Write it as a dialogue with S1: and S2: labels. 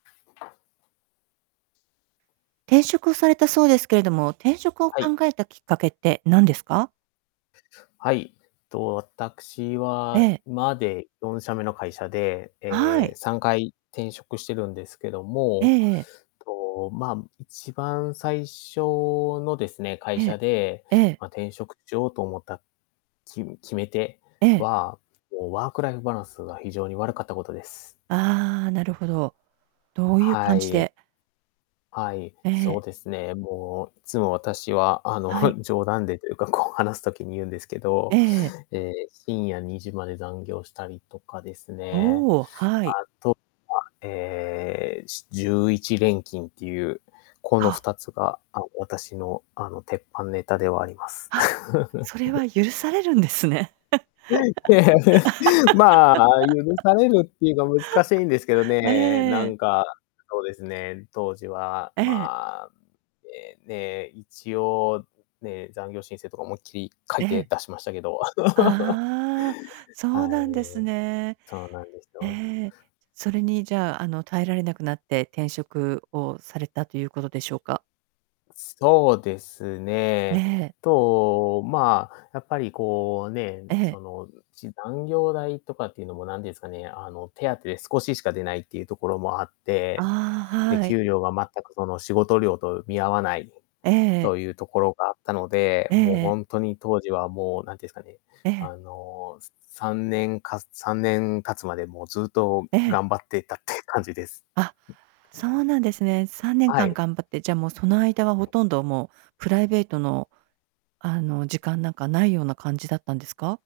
S1: 転職されたそうですけれども、転職を考
S2: はい。
S1: えたきっかけってなんですか？
S2: はい。と、私
S1: え
S2: は
S1: え。
S2: 今で4社目の会社で、
S1: は
S2: え、
S1: い。
S2: 3回転職してるんですけど
S1: え
S2: も、
S1: えええ。
S2: と、ま、一番最初のですね、会
S1: え
S2: 社
S1: え、
S2: で、
S1: ええ。
S2: ま、転職しようと思った、き決め手
S1: ええ。
S2: は、もうワークライフバランスが非常に悪かったことです。
S1: ああ、なるほど。どういう
S2: は
S1: 感じ
S2: い。
S1: で。
S2: はい、
S1: え
S2: そう
S1: え。
S2: ですね。もう、いつも私は、あ
S1: はい。
S2: の、冗談でというか、こう話す時に言うんですけど、
S1: ええ。
S2: ええ、深夜2時まで残業したりとかですね。
S1: おお、
S2: あ
S1: はい。
S2: とは、ええ、し11連勤っていう、このふ
S1: あ。
S2: たつが、あ、私のあの、鉄板ネタではあります。
S1: あ、それ は許されるんですね。
S2: はい、まあ、許 されるっていうか難しいんですけど
S1: え
S2: ね、
S1: え
S2: な
S1: ええ。
S2: んか、そうですね、当時は、
S1: ええ。
S2: まあ、ええ、ねえ、一応、うん、ね、残業申請とか思いっきり書い
S1: え
S2: て
S1: え。
S2: 出しましたけど。
S1: ああ。そ
S2: は
S1: うなんです
S2: い。
S1: ね。
S2: そうなんです
S1: へ
S2: よ。
S1: え。それにじゃあ、あの、耐えられなくなって転職をされたということでしょうか？
S2: そうですね。
S1: ね。
S2: と、まあ、やっぱりこうね、
S1: ええ。
S2: その、うじ残業代とかっていうのもなんですかね、あの、手当て少ししか出ないっていうところもあって、
S1: ああ、
S2: で、
S1: はい。
S2: 給料が全くその仕事量と見合わない、
S1: ええ。
S2: というところがあったので、
S1: ええ
S2: もう
S1: ええ。
S2: ほんとに当時はもうなんていうんすかね、
S1: ええ。
S2: あの、す3年か3年経つまでもうずっと
S1: ええ。
S2: 頑張ってたって感じです。
S1: あ、そうなんですね。さんねん
S2: は
S1: かん
S2: い。
S1: 頑張って、じゃあ、もうその間はほとんどもうプライベートの、あの、時間なんか無いような感じだったんですか？